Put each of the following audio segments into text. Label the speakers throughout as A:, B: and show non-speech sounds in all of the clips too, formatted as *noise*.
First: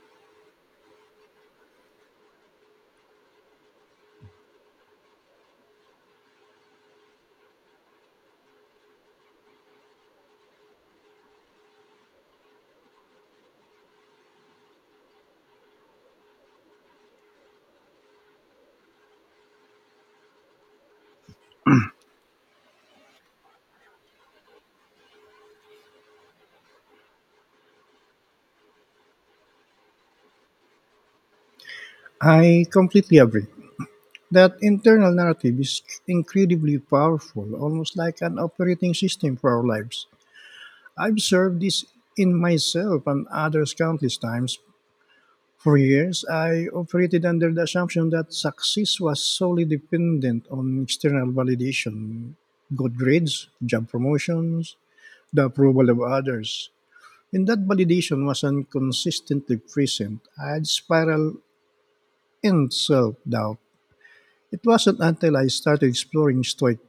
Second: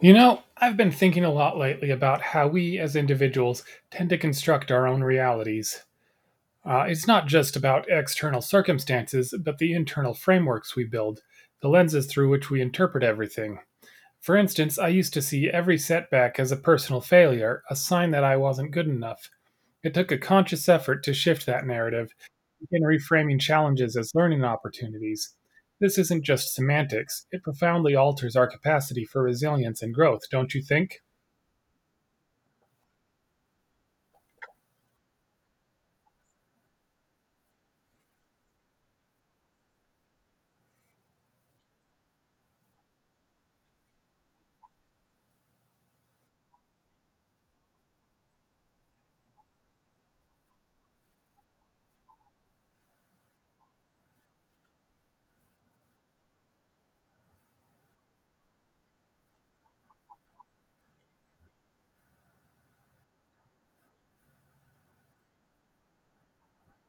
A: You know, I've been thinking a lot lately about how we as individuals tend to construct our own realities. It's not just about external circumstances, but the internal frameworks we build, the lenses through which we interpret everything. For instance, I used to see every setback as a personal failure, a sign that I wasn't good enough. It took a conscious effort to shift that narrative, in reframing challenges as learning opportunities. This isn't just semantics, it profoundly alters our capacity for resilience and growth, don't you think?
B: I completely agree. That internal narrative is incredibly powerful, almost like an operating system for our lives. I've observed this in myself and others countless times. For years, I operated under the assumption that success was solely dependent on external validation, good grades, job promotions, the approval of others. When that validation was inconsistently present, I'd spiral in self doubt. It wasn't until I started exploring Stoic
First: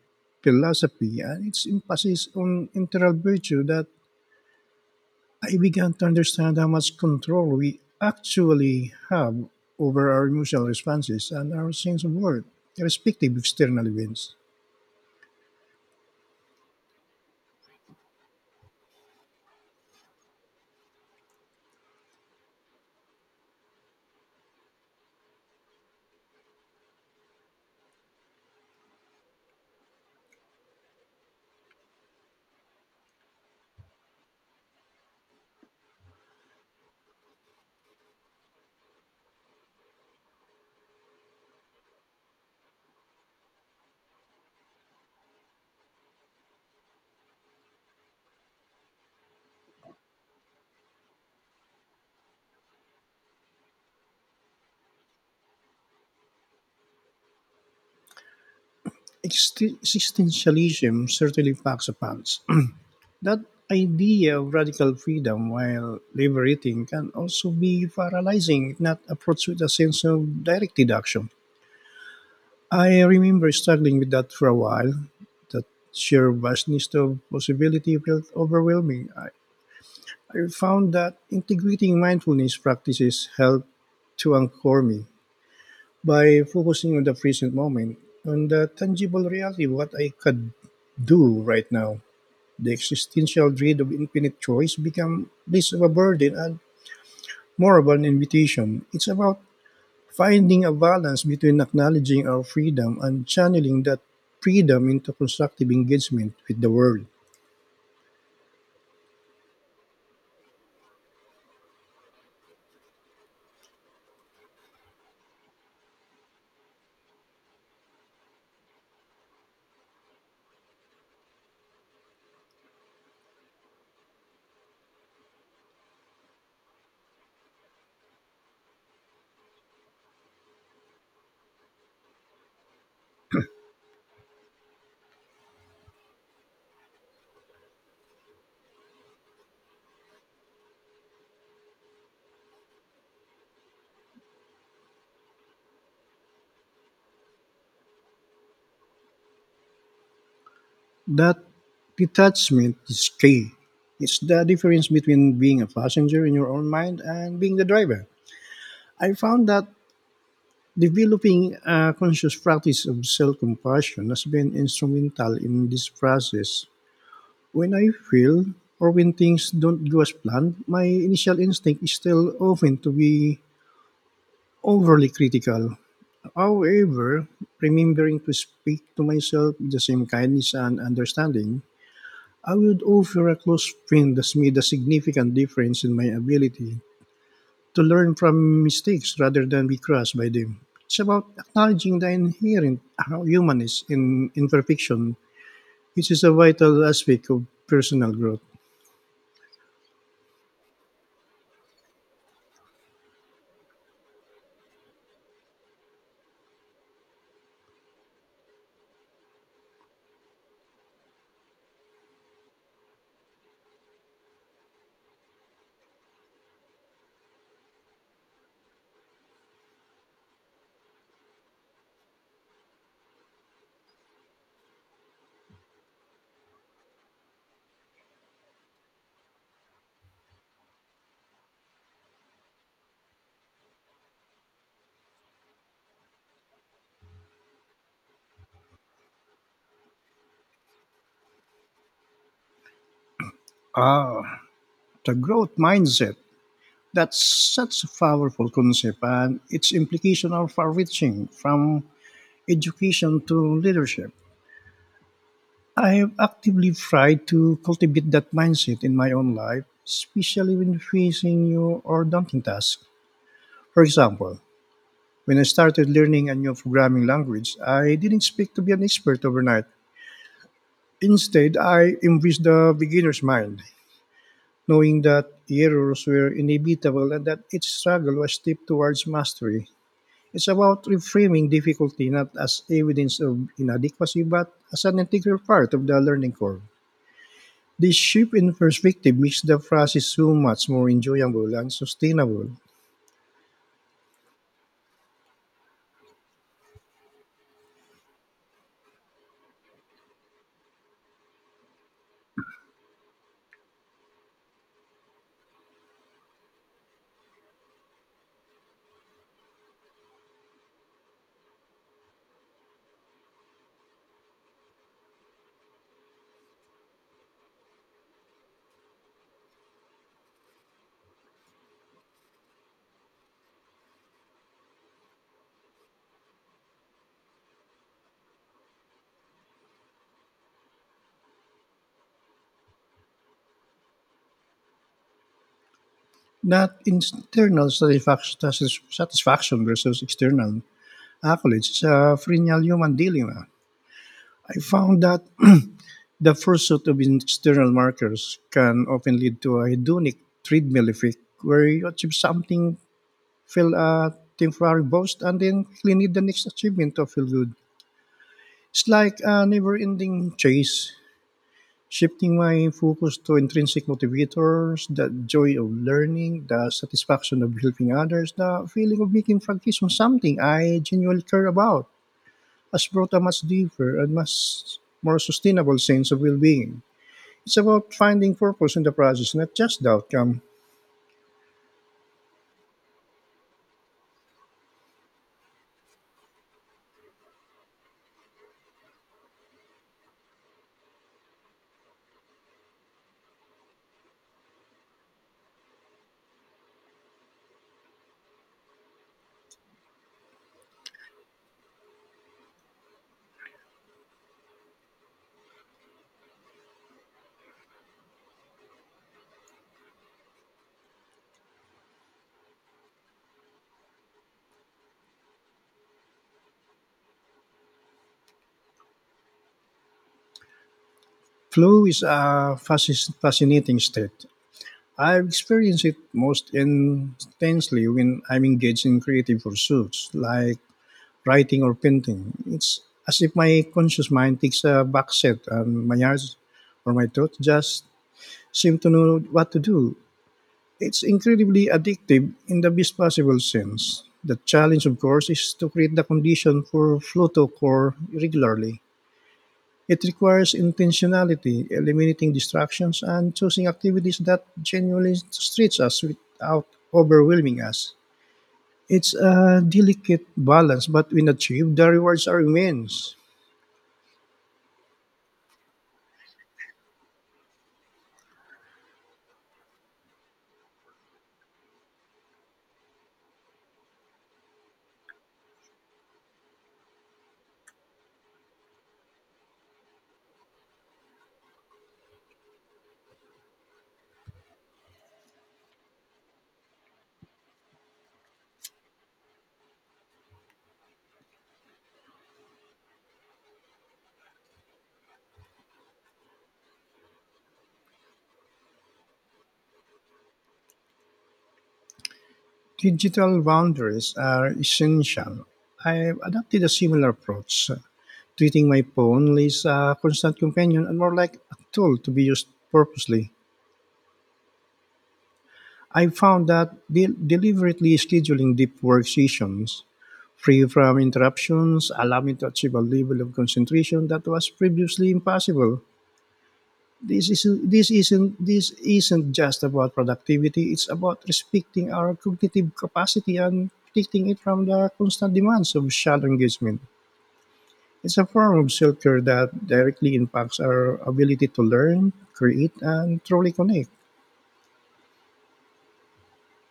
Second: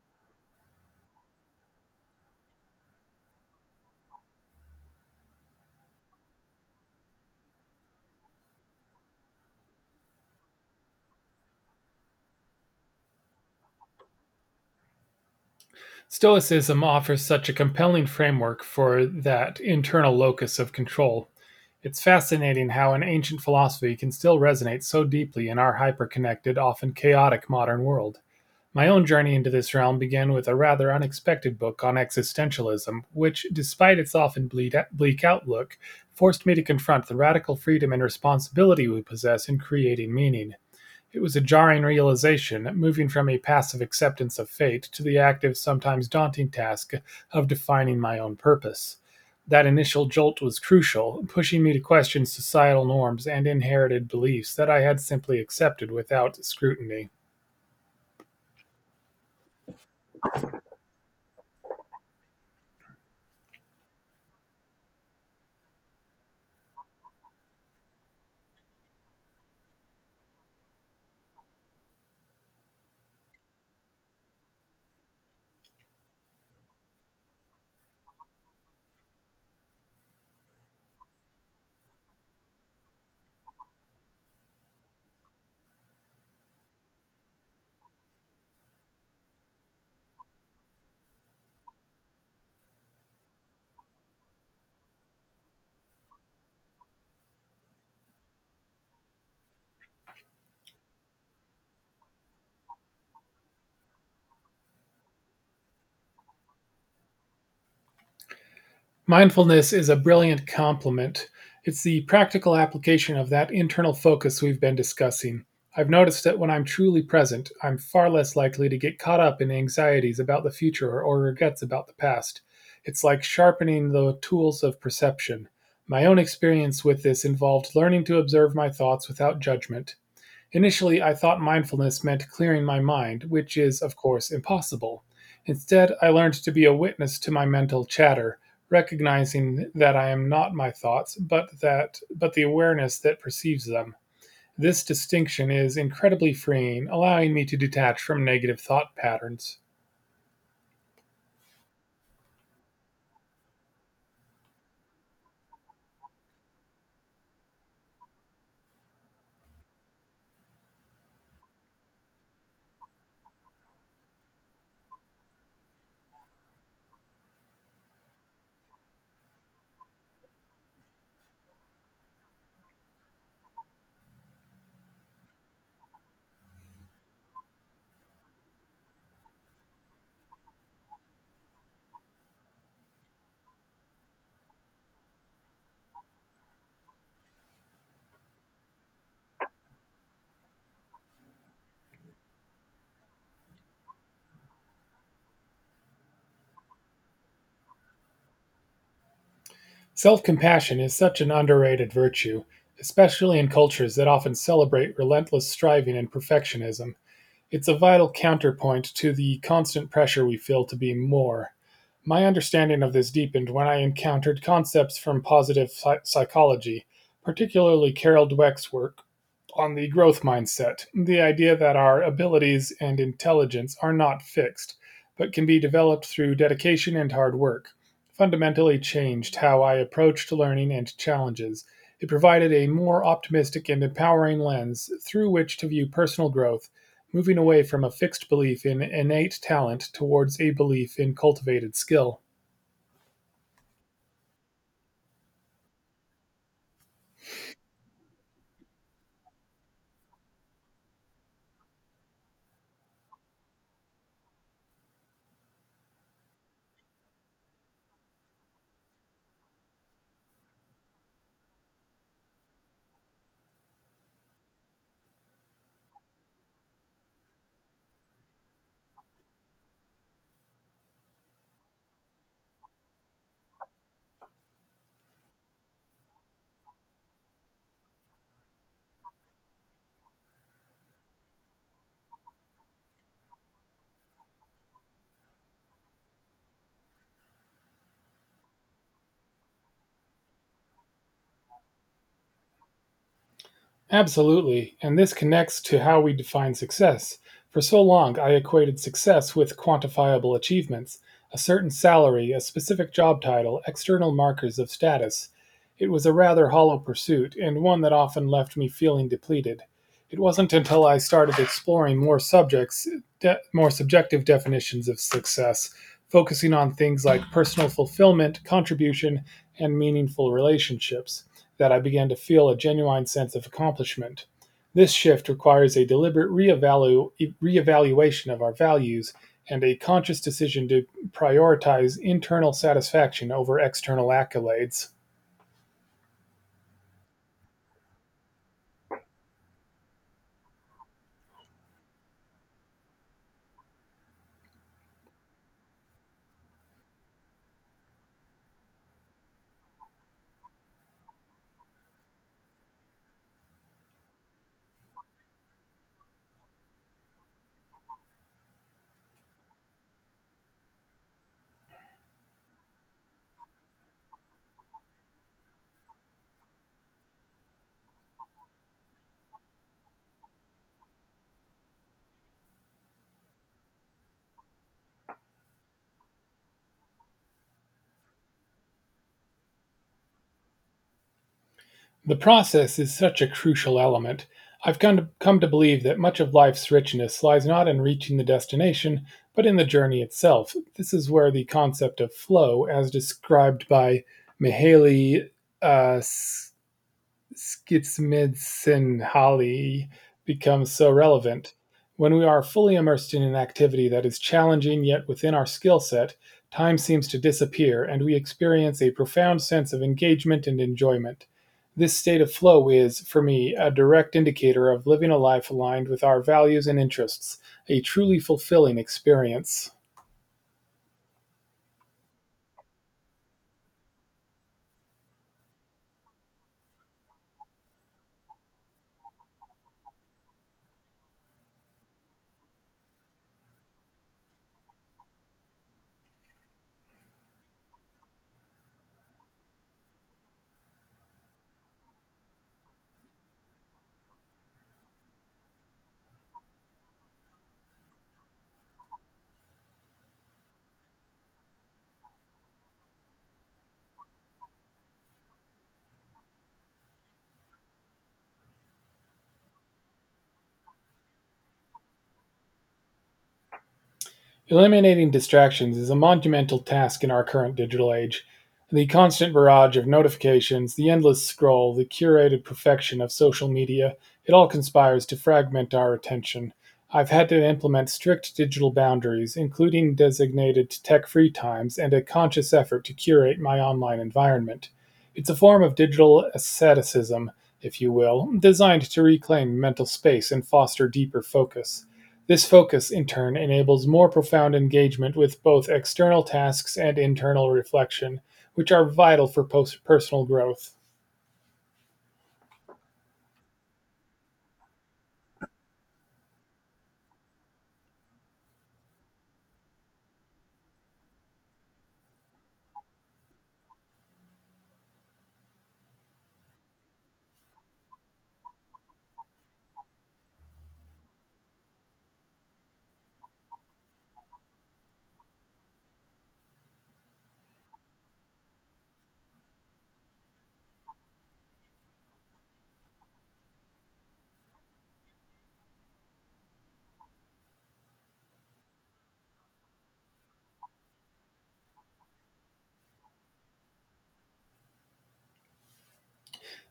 B: philosophy and its emphasis on integral virtue that I began to understand how much control we actually have over our emotional responses and our sense of worth, irrespective of external events.
A: Stoicism offers such a compelling framework for that internal locus of control. It's fascinating how an ancient philosophy can still resonate so deeply in our hyperconnected, often chaotic modern world. My own journey into this realm began with a rather unexpected book on existentialism, which, despite its often bleak outlook, forced me to confront the radical freedom and responsibility we possess in creating meaning. It was a jarring realization, moving from a passive acceptance of fate to the active, sometimes daunting task of defining my own purpose. That initial jolt was crucial, pushing me to question societal norms and inherited beliefs that I had simply accepted without scrutiny.
B: Existentialism certainly packs a punch. *clears throat* That idea of radical freedom, while liberating, can also be paralyzing if not approached with a sense of direct deduction. I remember struggling with that for a while. That sheer vastness of possibility felt overwhelming. I found that integrating mindfulness practices helped to anchor me by focusing on the present moment, on the tangible reality of what I could do right now. The existential dread of infinite choice became less of a burden and more of an invitation. It's about finding a balance between acknowledging our freedom and channeling that freedom into constructive engagement with the world.
A: Mindfulness is a brilliant complement. It's the practical application of that internal focus we've been discussing. I've noticed that when I'm truly present, I'm far less likely to get caught up in anxieties about the future or regrets about the past. It's like sharpening the tools of perception. My own experience with this involved learning to observe my thoughts without judgment. Initially, I thought mindfulness meant clearing my mind, which is, of course, impossible. Instead, I learned to be a witness to my mental chatter, recognizing that I am not my thoughts, but the awareness that perceives them. This distinction is incredibly freeing, allowing me to detach from negative thought patterns.
B: That detachment is key. It's the difference between being a passenger in your own mind and being the driver. I found that developing a conscious practice of self compassion has been instrumental in this process. When I feel or when things don't go as planned, my initial instinct is still often to be overly critical. However, remembering to speak to myself with the same kindness and understanding, I would offer a close friend that's made a significant difference in my ability to learn from mistakes rather than be crushed by them. It's about acknowledging the inherent humanness in imperfection, which is a vital aspect of personal growth.
A: Self-compassion is such an underrated virtue, especially in cultures that often celebrate relentless striving and perfectionism. It's a vital counterpoint to the constant pressure we feel to be more. My understanding of this deepened when I encountered concepts from positive psychology, particularly Carol Dweck's work on the growth mindset, the idea that our abilities and intelligence are not fixed, but can be developed through dedication and hard work, fundamentally changed how I approached learning and challenges. It provided a more optimistic and empowering lens through which to view personal growth moving away from a fixed belief in innate talent towards a belief in cultivated skill.
B: Ah, the growth mindset. That's such a powerful concept, and its implications are far reaching from education to leadership. I have actively tried to cultivate that mindset in my own life, especially when facing new or daunting tasks. For example, when I started learning a new programming language, I didn't expect to be an expert overnight. Instead, I embraced the beginner's mind, knowing that errors were inevitable and that each struggle was a step towards mastery. It's about reframing difficulty not as evidence of inadequacy, but as an integral part of the learning curve. This shift in perspective makes the process so much more enjoyable and sustainable.
A: Absolutely, and this connects to how we define success. For so long, I equated success with quantifiable achievements a certain salary, a specific job title, external markers of status. It was a rather hollow pursuit, and one that often left me feeling depleted. It wasn't until I started exploring more subjective definitions of success, focusing on things like personal fulfillment, contribution, and meaningful relationships that I began to feel a genuine sense of accomplishment. This shift requires a deliberate reevaluation of our values and a conscious decision to prioritize internal satisfaction over external accolades.
B: Not internal satisfaction, satisfaction versus external accolades is a perennial human dilemma. I found that *clears throat* the pursuit of external markers can often lead to a hedonic treadmill effect where you achieve something, feel a temporary boost, and then clean need the next achievement to feel good. It's like a never ending chase shifting my focus to intrinsic motivators, the joy of learning, the satisfaction of helping others, the feeling of making progress on something I genuinely care about, has brought a much deeper and much more sustainable sense of well being. It's about finding purpose in the process, not just the outcome.
A: The process is such a crucial element. I've come to believe that much of life's richness lies not in reaching the destination, but in the journey itself. This is where the concept of flow, as described by Mihaly uh, Schizmidsenhali becomes so relevant. When we are fully immersed in an activity that is challenging yet within our skill set, time seems to disappear and we experience a profound sense of engagement and enjoyment. This state of flow is, for me, a direct indicator of living a life aligned with our values and interests, a truly fulfilling experience.
B: Flow is a fascinating state. I've experienced it most intensely when I'm engaged in creative pursuits like writing or painting. It's as if my conscious mind takes a back seat and my eyes or my thoughts just seem to know what to do. It's incredibly addictive in the best possible sense. The challenge, of course, is to create the condition for flow to occur regularly. It requires intentionality, eliminating distractions, and choosing activities that genuinely stretch us without overwhelming us. It's a delicate balance, but when achieved, the rewards are immense.
A: Eliminating distractions is a monumental task in our current digital age. The constant barrage of notifications, the endless scroll, the curated perfection of social media, it all conspires to fragment our attention. I've had to implement strict digital boundaries, including designated tech free times and a conscious effort to curate my online environment. It's a form of digital asceticism, if you will, designed to reclaim mental space and foster deeper focus. This focus, in turn, enables more profound engagement with both external tasks and internal reflection, which are vital for personal growth.
B: Digital boundaries are essential. I've adopted a similar approach, treating my phone less a constant companion and more like a tool to be used purposely. I found that deliberately scheduling deep work sessions free from interruptions allowed me to achieve a level of concentration that was previously impossible. This isn't just about productivity. It's about respecting our cognitive capacity and protecting it from the constant demands of shadow engagement. It's a form of self-care that directly impacts our ability to learn, create, and truly connect.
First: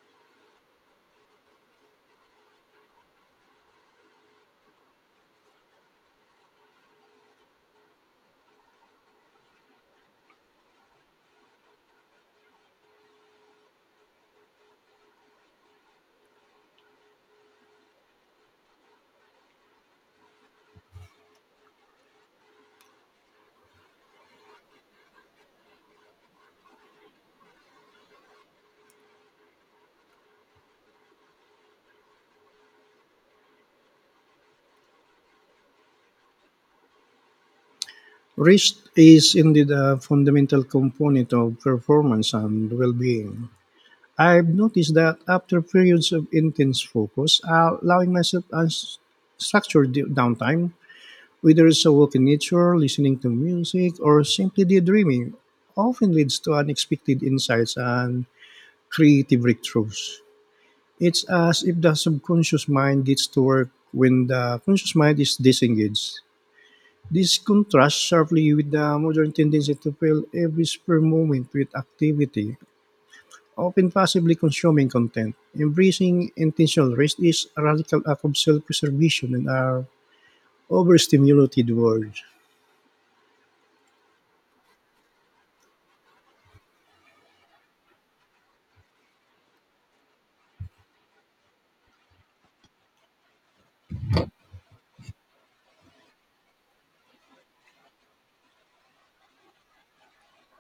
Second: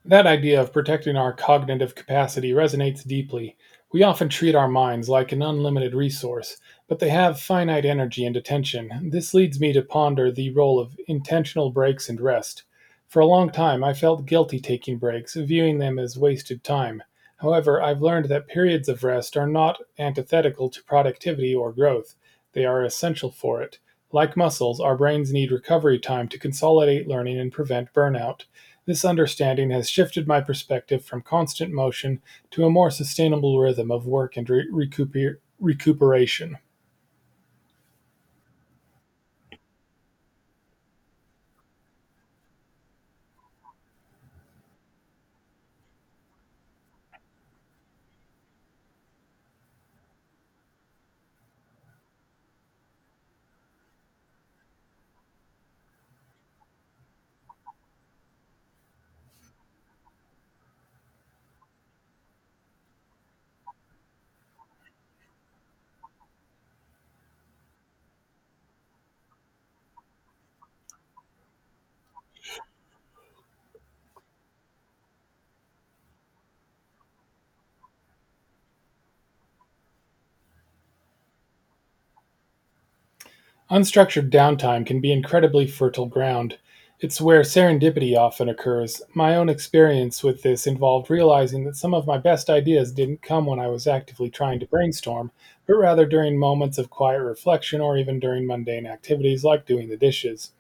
A: That idea of protecting our cognitive capacity resonates deeply. We often treat our minds like an unlimited resource, but they have finite energy and attention. This leads me to ponder the role of intentional breaks and rest. For a long time, I felt guilty taking breaks, viewing them as wasted time. However, I've learned that periods of rest are not antithetical to productivity or growth, they are essential for it. Like muscles, our brains need recovery time to consolidate learning and prevent burnout. This understanding has shifted my perspective from constant motion to a more sustainable rhythm of work and recuperation.
B: Rest is indeed a fundamental component of performance and well-being. I've noticed that after periods of intense focus, allowing myself unstructured downtime, whether it's a walk in nature, listening to music, or simply daydreaming, often leads to unexpected insights and creative breakthroughs. It's as if the subconscious mind gets to work when the conscious mind is disengaged. This contrasts sharply with the modern tendency to fill every spare moment with activity, often passively consuming content. Embracing intentional rest is a radical act of self preservation in our overstimulated world.
A: Unstructured downtime can be incredibly fertile ground. It's where serendipity often occurs. My own experience with this involved realizing that some of my best ideas didn't come when I was actively trying to brainstorm, but rather during moments of quiet reflection or even during mundane activities like doing the dishes.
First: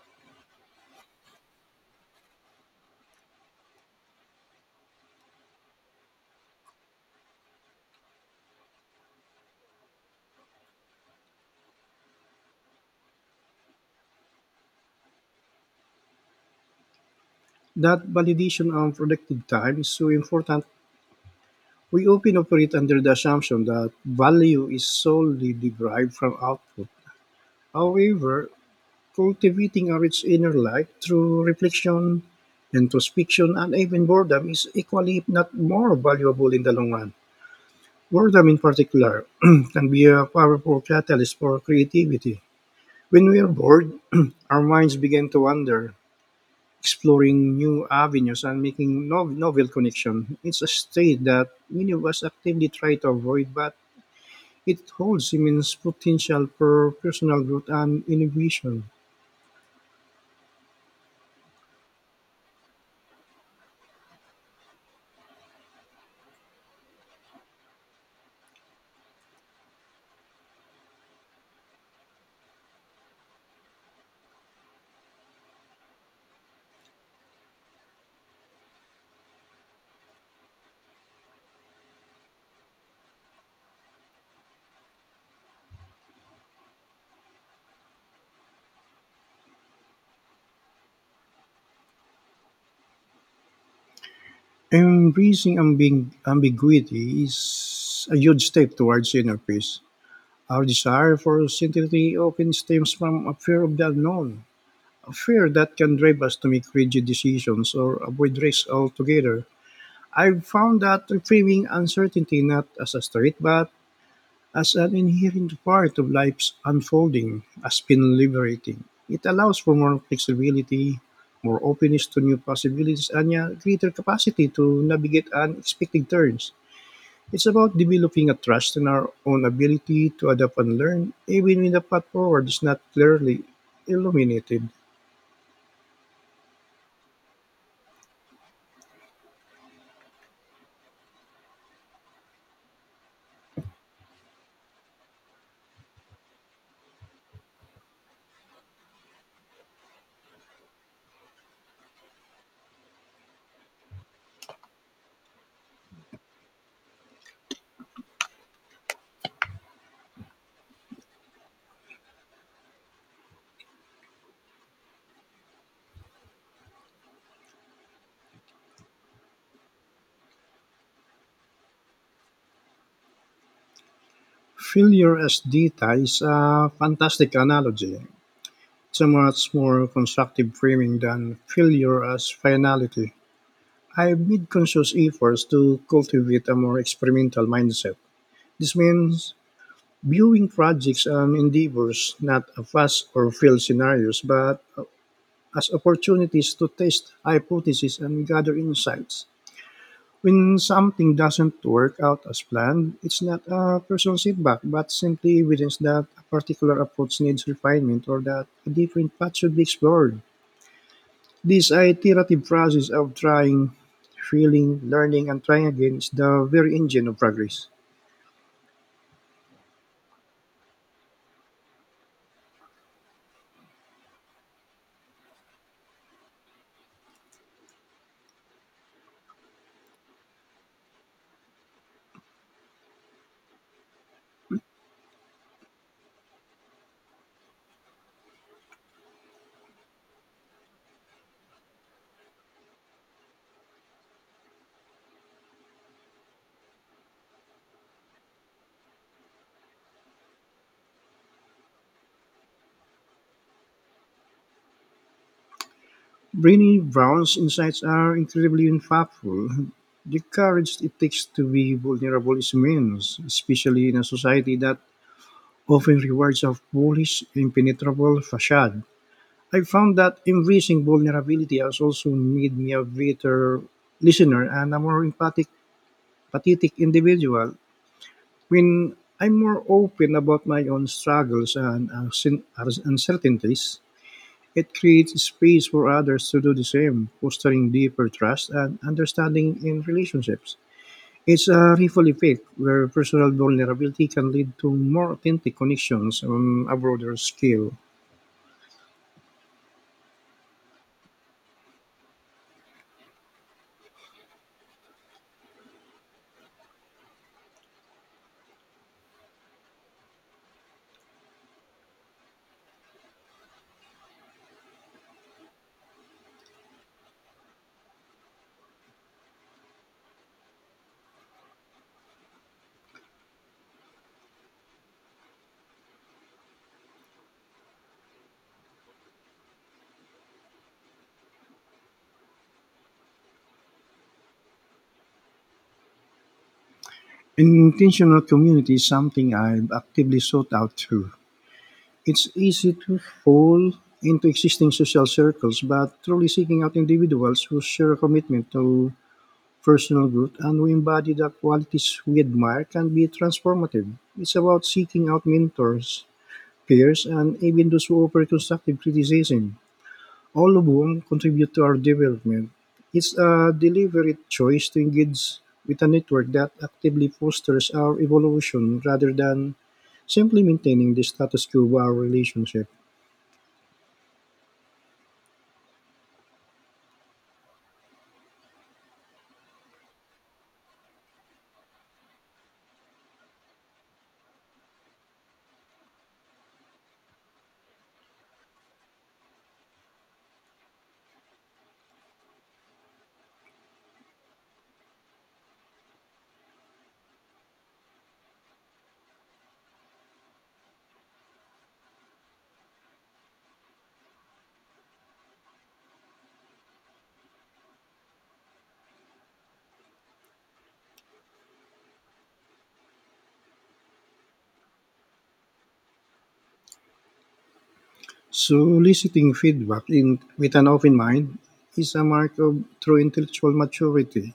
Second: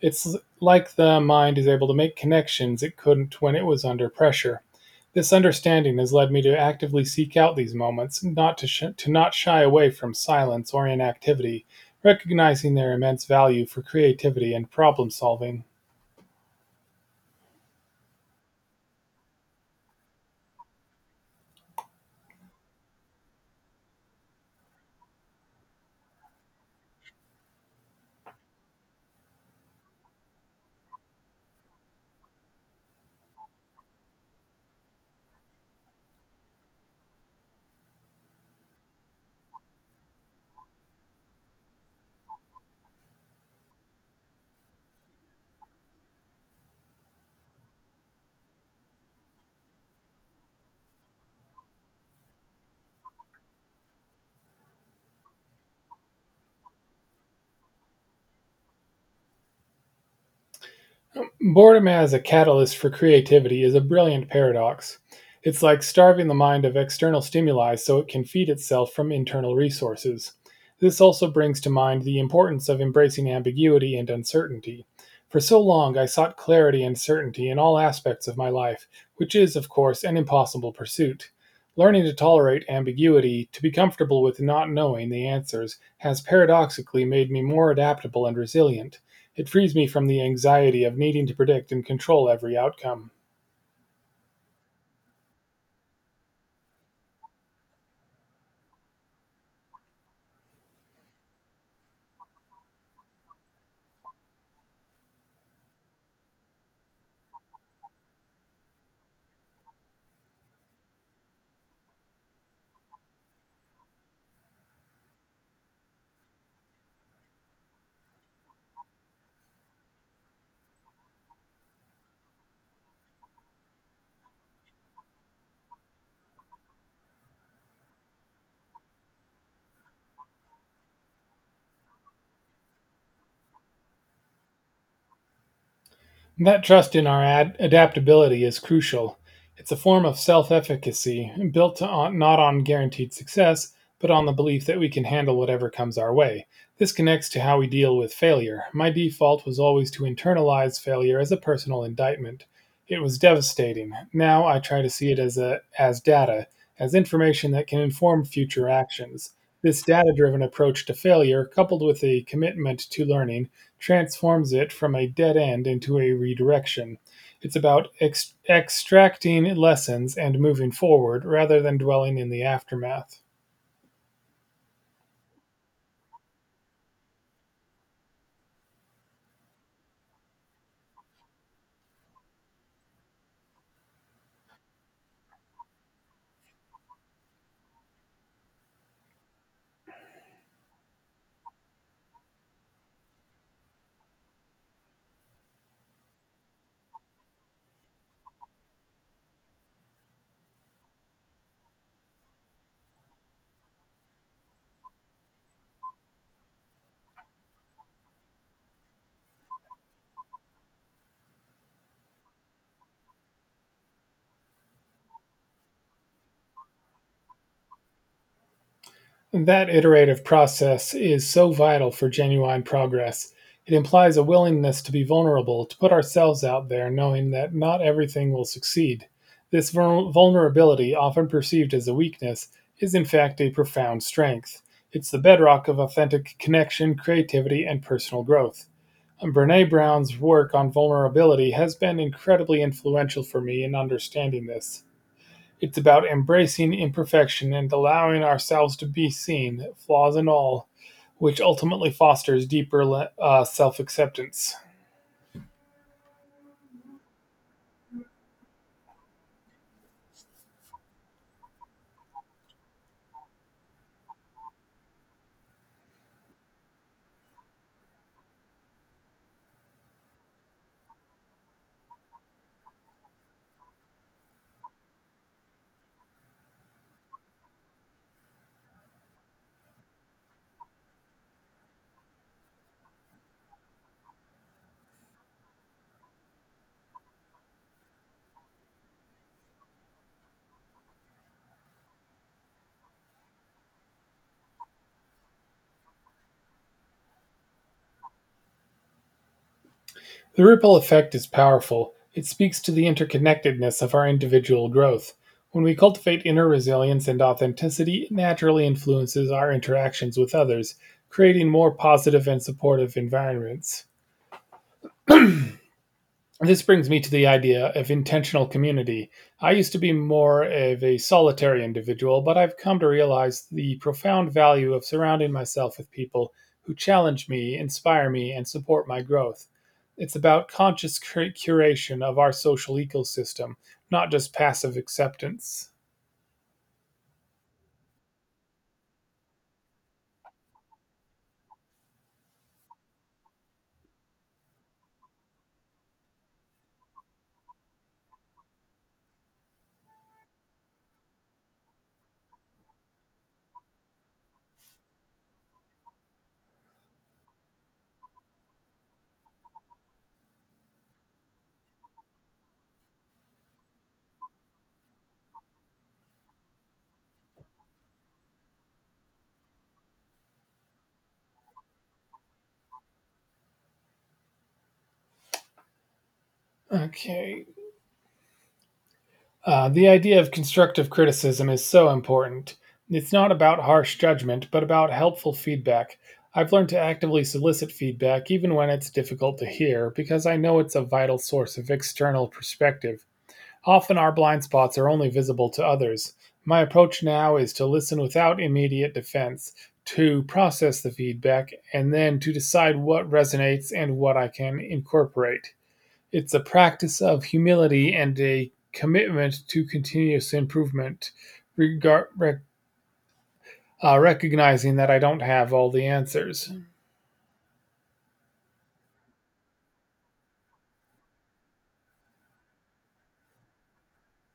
A: It's like the mind is able to make connections it couldn't when it was under pressure. This understanding has led me to actively seek out these moments, not to, sh- to not shy away from silence or inactivity, recognizing their immense value for creativity and problem solving.
B: That validation on productive time is so important. We often operate under the assumption that value is solely derived from output. However, cultivating a rich inner life through reflection, introspection, and even boredom is equally, if not more, valuable in the long run. Boredom, in particular, *clears throat* can be a powerful catalyst for creativity. When we are bored, *clears throat* our minds begin to wander, exploring new avenues and making novel connections. It's a state that many of us actively try to avoid, but it holds immense potential for personal growth and innovation.
A: Boredom as a catalyst for creativity is a brilliant paradox. It's like starving the mind of external stimuli so it can feed itself from internal resources. This also brings to mind the importance of embracing ambiguity and uncertainty. For so long, I sought clarity and certainty in all aspects of my life, which is, of course, an impossible pursuit. Learning to tolerate ambiguity, to be comfortable with not knowing the answers, has paradoxically made me more adaptable and resilient. It frees me from the anxiety of needing to predict and control every outcome.
B: Embracing ambiguity is a huge step towards inner peace. Our desire for certainty often stems from a fear of the unknown, a fear that can drive us to make rigid decisions or avoid risks altogether. I've found that reframing uncertainty not as a threat but as an inherent part of life's unfolding has been liberating. It allows for more flexibility, more openness to new possibilities, and a greater capacity to navigate unexpected turns. It's about developing a trust in our own ability to adapt and learn, even when the path forward is not clearly illuminated.
A: That trust in our adaptability is crucial. It's a form of self efficacy built on, not on guaranteed success, but on the belief that we can handle whatever comes our way. This connects to how we deal with failure. My default was always to internalize failure as a personal indictment. It was devastating. Now I try to see it as data, as information that can inform future actions. This data driven approach to failure, coupled with a commitment to learning, transforms it from a dead end into a redirection. It's about extracting lessons and moving forward rather than dwelling in the aftermath.
B: Failure as data is a fantastic analogy. It's a much more constructive framing than failure as finality. I've made conscious efforts to cultivate a more experimental mindset. This means viewing projects and endeavors not as fast or failed scenarios, but as opportunities to test hypotheses and gather insights. When something doesn't work out as planned, it's not a personal setback, but simply evidence that a particular approach needs refinement or that a different path should be explored. This iterative process of trying, feeling, learning, and trying again is the very engine of progress.
A: That iterative process is so vital for genuine progress. It implies a willingness to be vulnerable, to put ourselves out there, knowing that not everything will succeed. This vulnerability, often perceived as a weakness, is in fact a profound strength. It's the bedrock of authentic connection, creativity, and personal growth. Brene Brown's work on vulnerability has been incredibly influential for me in understanding this. It's about embracing imperfection and allowing ourselves to be seen, flaws and all, which ultimately fosters deeper self acceptance.
B: Brené Brown's insights are incredibly impactful. The courage it takes to be vulnerable is immense, especially in a society that often rewards a foolish, impenetrable facade. I found that embracing vulnerability has also made me a better listener and a more empathic, pathetic individual. When I'm more open about my own struggles and uncertainties, it creates space for others to do the same, fostering deeper trust and understanding in relationships. It's a ripple effect where personal vulnerability can lead to more authentic connections on a broader scale.
A: The ripple effect is powerful. It speaks to the interconnectedness of our individual growth. When we cultivate inner resilience and authenticity, it naturally influences our interactions with others, creating more positive and supportive environments. This brings me to the idea of intentional community. I used to be more of a solitary individual, but I've come to realize the profound value of surrounding myself with people who challenge me, inspire me, and support my growth. It's about conscious curation of our social ecosystem, not just passive acceptance.
B: Intentional community is something I've actively sought out too. It's easy to fall into existing social circles, but truly seeking out individuals who share a commitment to personal growth and we embody the qualities we admire can be transformative. It's about seeking out mentors, peers, and even those who offer constructive criticism. All of whom contribute to our development. It's a deliberate choice to engage with a network that actively fosters our evolution rather than simply maintaining the status quo of our relationship.
A: Okay. The idea of constructive criticism is so important. It's not about harsh judgment, but about helpful feedback. I've learned to actively solicit feedback even when it's difficult to hear because I know it's a vital source of external perspective. Often our blind spots are only visible to others. My approach now is to listen without immediate defense, to process the feedback, and then to decide what resonates and what I can incorporate. It's a practice of humility and a commitment to continuous improvement, regar- rec- recognizing that I don't have all the answers.
B: Soliciting feedback in, with an open mind is a mark of true intellectual maturity.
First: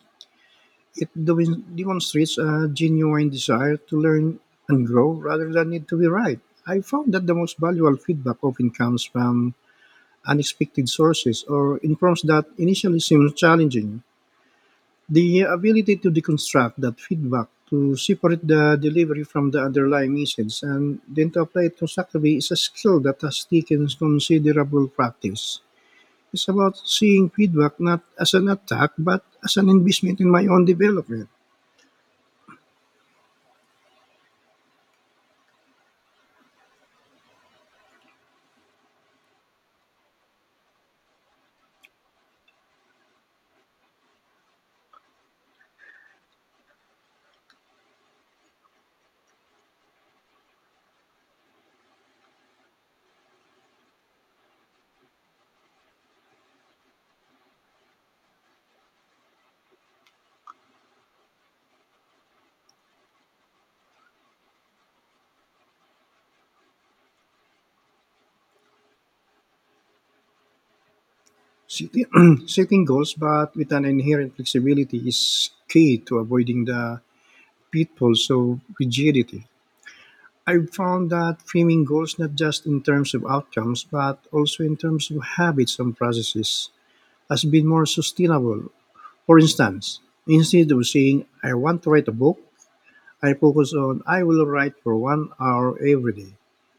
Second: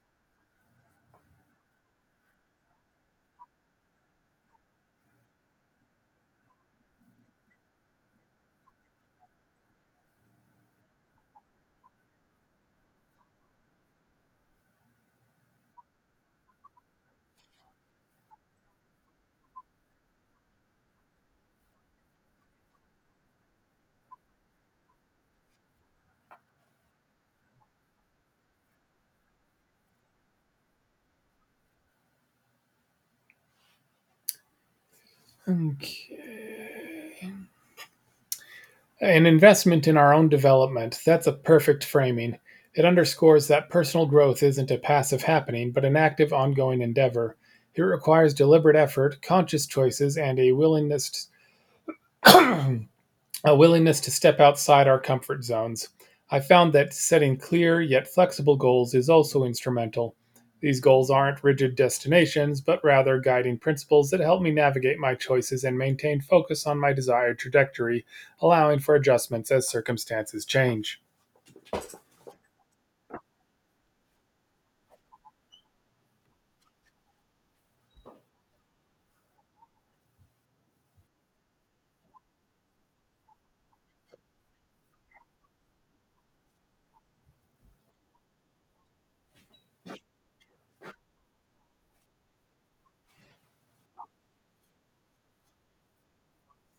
B: It demonstrates a genuine desire to learn and grow rather than need to be right. I found that the most valuable feedback often comes from unexpected sources or in prompts that initially seem challenging. The ability to deconstruct that feedback to separate the delivery from the underlying message and then to apply it constructively is a skill that has taken considerable practice. It's about seeing feedback not as an attack but as an investment in my own development.
A: Okay. An investment in our own development. That's a perfect framing. It underscores that personal growth isn't a passive happening, but an active, ongoing endeavor. It requires deliberate effort, conscious choices, and to, a willingness to step outside our comfort zones. I found that setting clear yet flexible goals is also instrumental. These goals aren't rigid destinations, but rather guiding principles that help me navigate my choices and maintain focus on my desired trajectory, allowing for adjustments as circumstances change.
B: Setting, *clears throat* setting goals, but with an inherent flexibility, is key to avoiding the pitfalls of rigidity. I've found that framing goals not just in terms of outcomes, but also in terms of habits and processes, has been more sustainable. For instance, instead of saying, I want to write a book, I focus on, I will write for 1 hour every day.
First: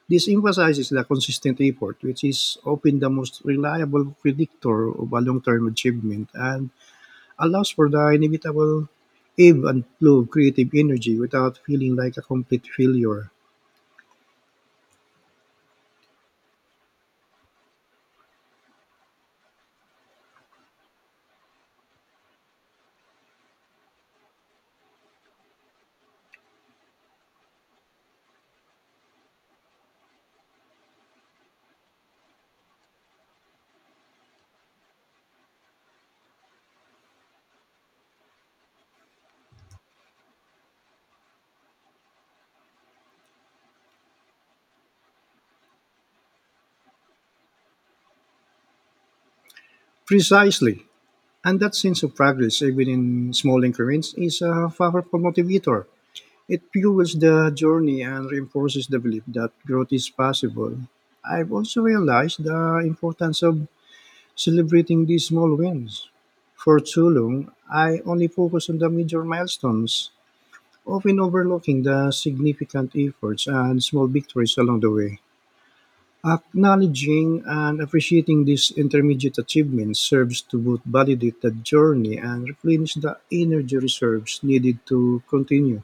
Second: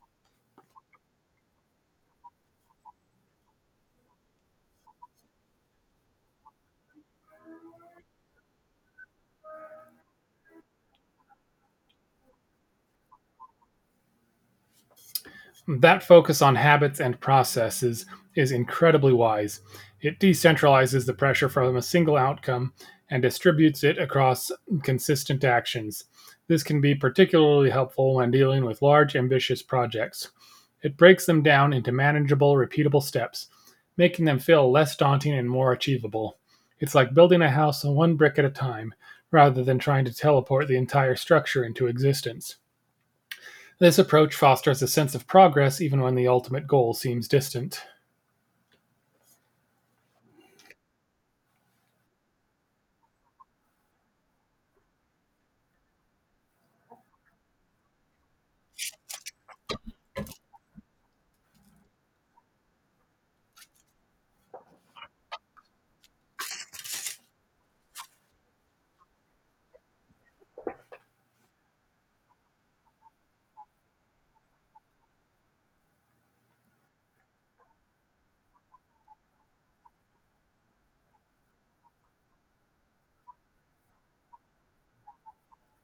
B: This emphasizes the consistent effort, which is often the most reliable predictor of a long term achievement and allows for the inevitable ebb and flow of creative energy without feeling like a complete failure.
A: That focus on habits and processes is incredibly wise. It decentralizes the pressure from a single outcome and distributes it across consistent actions. This can be particularly helpful when dealing with large, ambitious projects. It breaks them down into manageable, repeatable steps, making them feel less daunting and more achievable. It's like building a house one brick at a time, rather than trying to teleport the entire structure into existence. This approach fosters a sense of progress even when the ultimate goal seems distant.
B: Precisely. And that sense of progress, even in small increments, is a powerful motivator. It fuels the journey and reinforces the belief that growth is possible. I've also realized the importance of celebrating these small wins. For too long, I only focused on the major milestones, often overlooking the significant efforts and small victories along the way. Acknowledging and appreciating these intermediate achievements serves to both validate the journey and replenish the energy reserves needed to continue.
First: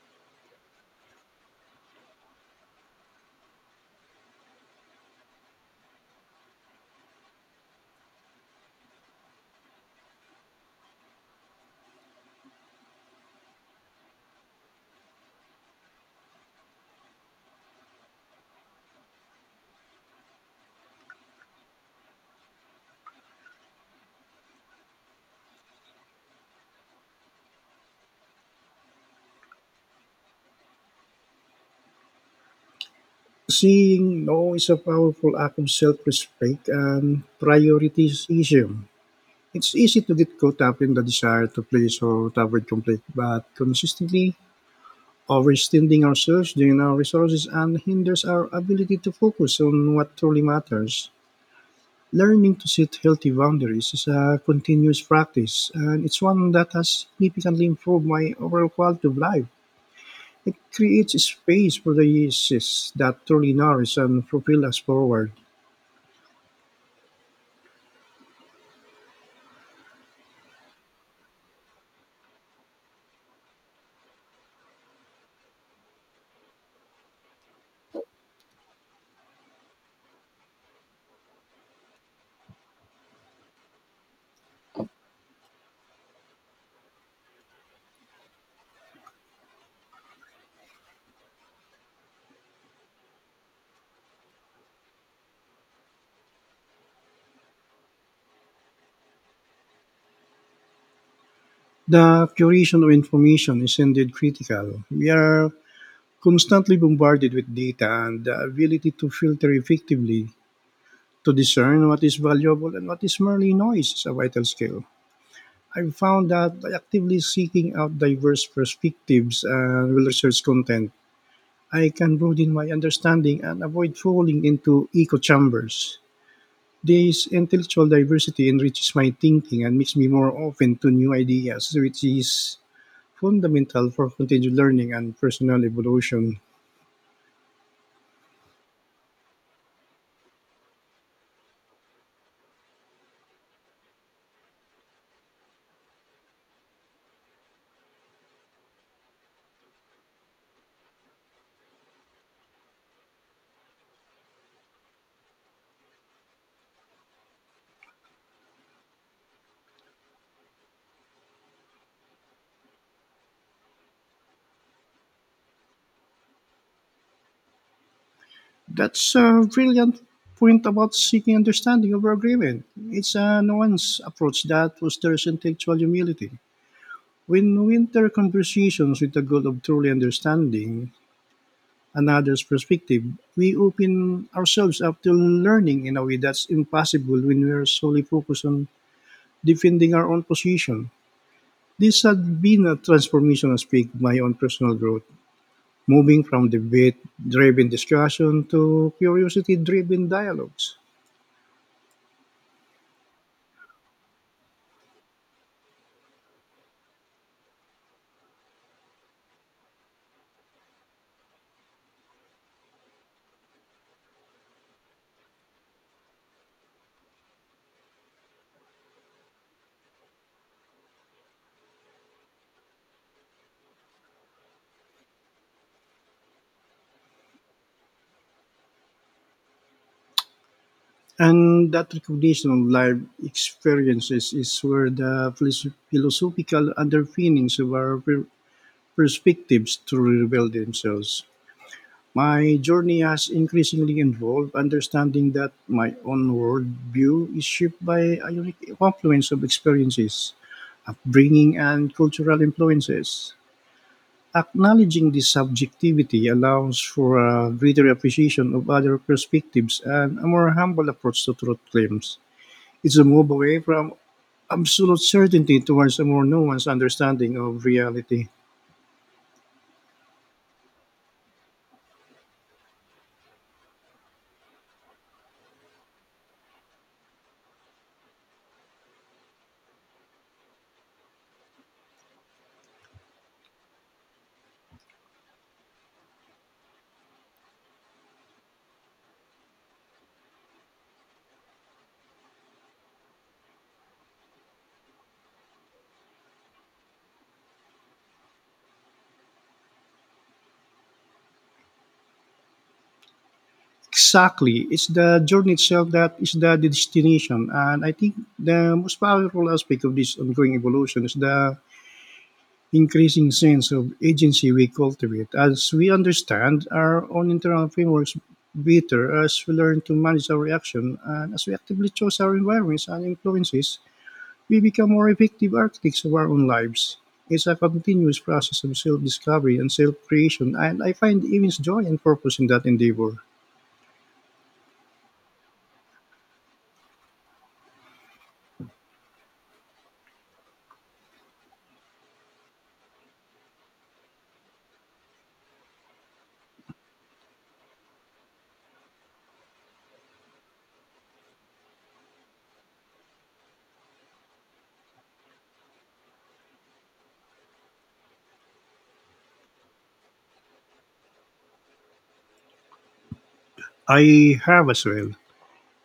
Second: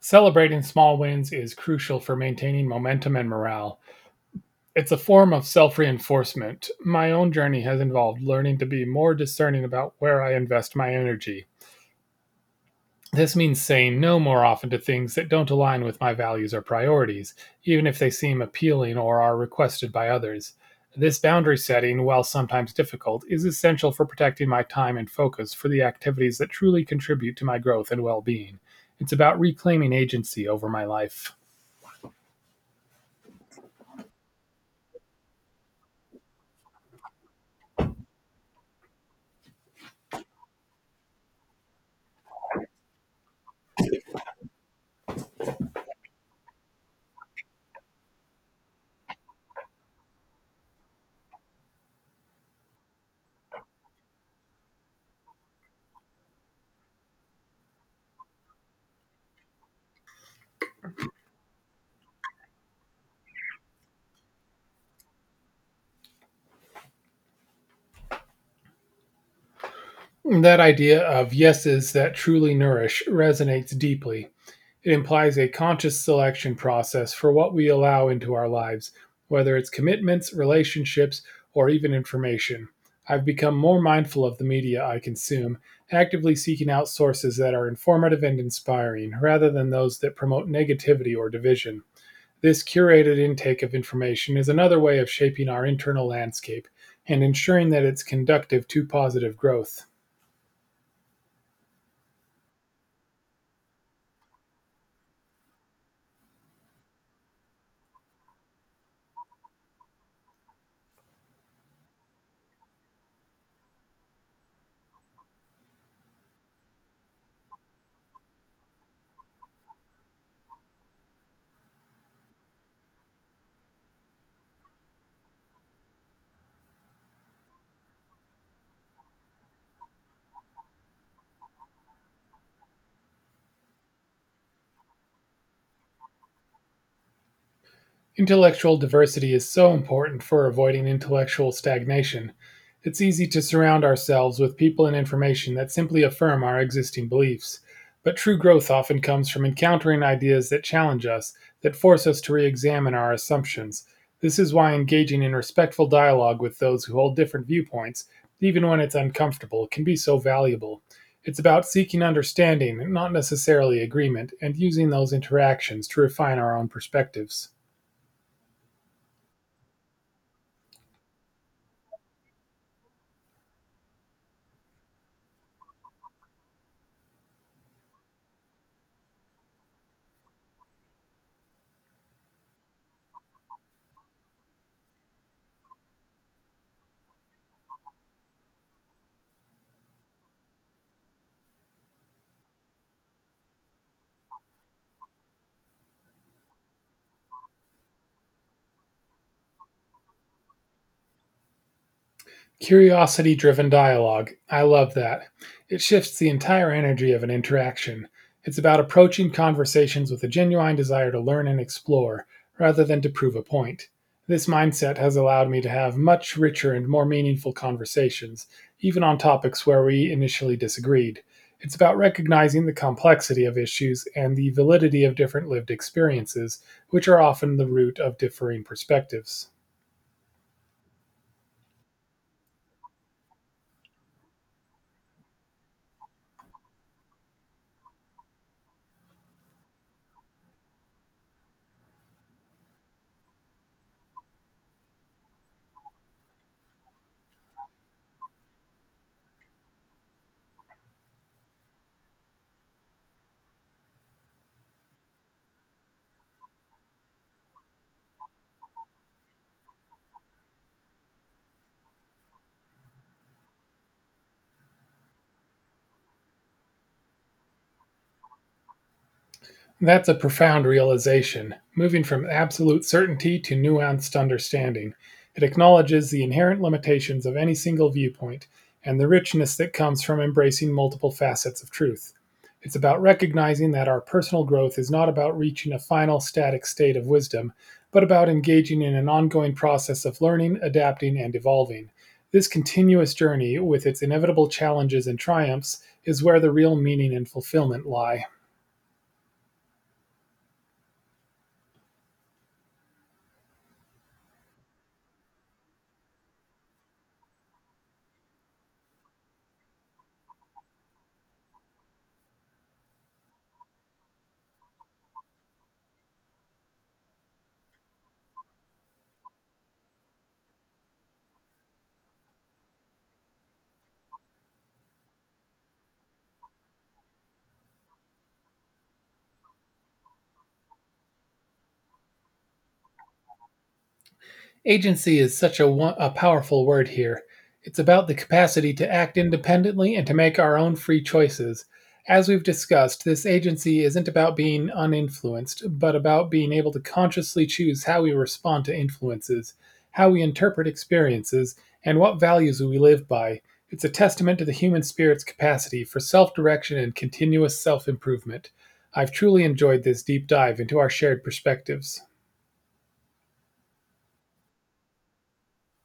A: Celebrating small wins is crucial for maintaining momentum and morale. It's a form of self reinforcement. My own journey has involved learning to be more discerning about where I invest my energy. This means saying no more often to things that don't align with my values or priorities, even if they seem appealing or are requested by others. This boundary setting, while sometimes difficult, is essential for protecting my time and focus for the activities that truly contribute to my growth and well being. It's about reclaiming agency over my life.
B: Seeing no is a powerful act of self respect and prioritization. It's easy to get caught up in the desire to please or to avoid conflict, but consistently overextending ourselves drains our resources and hinders our ability to focus on what truly matters. Learning to set healthy boundaries is a continuous practice, and it's one that has significantly improved my overall quality of life. It creates space for the uses that truly nourish and propel us forward.
A: That idea of yeses that truly nourish resonates deeply. It implies a conscious selection process for what we allow into our lives, whether it's commitments, relationships, or even information. I've become more mindful of the media I consume, actively seeking out sources that are informative and inspiring, rather than those that promote negativity or division. This curated intake of information is another way of shaping our internal landscape and ensuring that it's conductive to positive growth.
B: The curation of information is indeed critical. We are constantly bombarded with data, and the ability to filter effectively to discern what is valuable and what is merely noise is a vital skill. I've found that by actively seeking out diverse perspectives and research content, I can broaden my understanding and avoid falling into echo chambers. This intellectual diversity enriches my thinking and makes me more open to new ideas, which is fundamental for continued learning and personal evolution.
A: Intellectual diversity is so important for avoiding intellectual stagnation. It's easy to surround ourselves with people and information that simply affirm our existing beliefs. But true growth often comes from encountering ideas that challenge us, that force us to re examine our assumptions. This is why engaging in respectful dialogue with those who hold different viewpoints, even when it's uncomfortable, can be so valuable. It's about seeking understanding, not necessarily agreement, and using those interactions to refine our own perspectives.
B: That's a brilliant point about seeking understanding over agreement. It's a nuanced approach that fosters intellectual humility. When we enter conversations with the goal of truly understanding another's perspective, we open ourselves up to learning in a way that's impossible when we are solely focused on defending our own position. This has been a transformation aspect of my own personal growth, moving from debate-driven discussion to curiosity-driven dialogues.
A: Curiosity driven dialogue. I love that. It shifts the entire energy of an interaction. It's about approaching conversations with a genuine desire to learn and explore, rather than to prove a point. This mindset has allowed me to have much richer and more meaningful conversations, even on topics where we initially disagreed. It's about recognizing the complexity of issues and the validity of different lived experiences, which are often the root of differing perspectives.
B: And that recognition of life experiences is where the philosophical underpinnings of our perspectives to reveal themselves. My journey has increasingly involved understanding that my own worldview is shaped by a unique confluence of experiences, upbringing, and cultural influences. Acknowledging this subjectivity allows for a greater appreciation of other perspectives and a more humble approach to truth claims. It's a move away from absolute certainty towards a more nuanced understanding of reality.
A: That's a profound realization, moving from absolute certainty to nuanced understanding. It acknowledges the inherent limitations of any single viewpoint and the richness that comes from embracing multiple facets of truth. It's about recognizing that our personal growth is not about reaching a final static state of wisdom, but about engaging in an ongoing process of learning, adapting, and evolving. This continuous journey, with its inevitable challenges and triumphs, is where the real meaning and fulfillment lie.
B: Exactly. It's the journey itself that is the destination. And I think the most powerful aspect of this ongoing evolution is the increasing sense of agency we cultivate as we understand our own internal frameworks better, as we learn to manage our reaction, and as we actively choose our environments and influences, we become more effective architects of our own lives. It's a continuous process of self discovery and self creation, and I find immense joy and purpose in that endeavor.
A: Agency is such a powerful word here. It's about the capacity to act independently and to make our own free choices. As we've discussed, this agency isn't about being uninfluenced, but about being able to consciously choose how we respond to influences, how we interpret experiences, and what values we live by. It's a testament to the human spirit's capacity for self direction and continuous self improvement. I've truly enjoyed this deep dive into our shared perspectives.
B: I have as well.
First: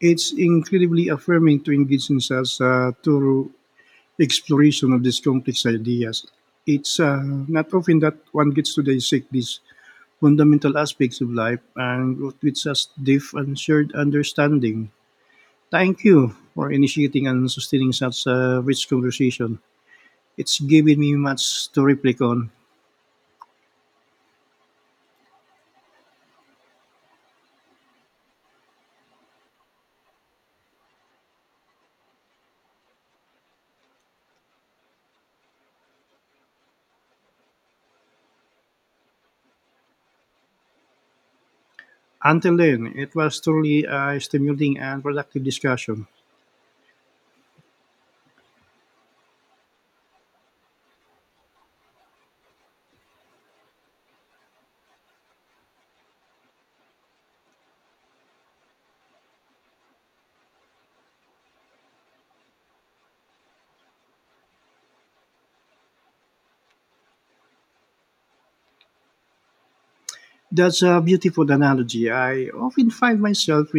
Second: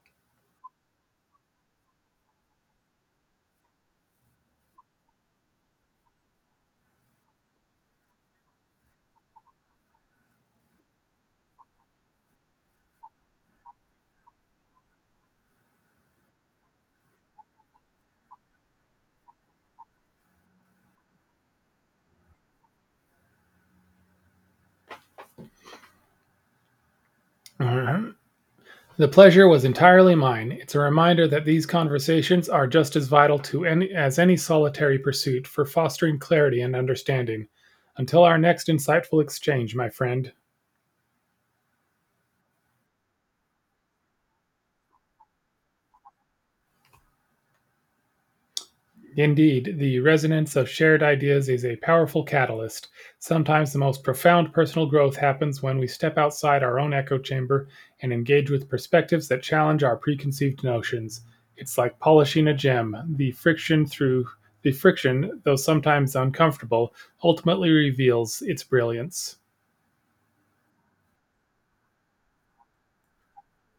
B: It's incredibly affirming to engage in such a thorough exploration of these complex ideas. It's not often that one gets to dissect these fundamental aspects of life and with such deep and shared understanding. Thank you for initiating and sustaining such a rich conversation. It's given me much to reflect on.
A: Uh huh. The pleasure was entirely mine. It's a reminder that these conversations are just as vital to any as any solitary pursuit for fostering clarity and understanding. Until our next insightful exchange, my friend.
B: Until then, it was truly a stimulating and productive discussion.
A: Indeed, the resonance of shared ideas is a powerful catalyst. Sometimes the most profound personal growth happens when we step outside our own echo chamber and engage with perspectives that challenge our preconceived notions. It's like polishing a gem. The friction, though sometimes uncomfortable, ultimately reveals its brilliance.
B: That's a beautiful analogy. I often find myself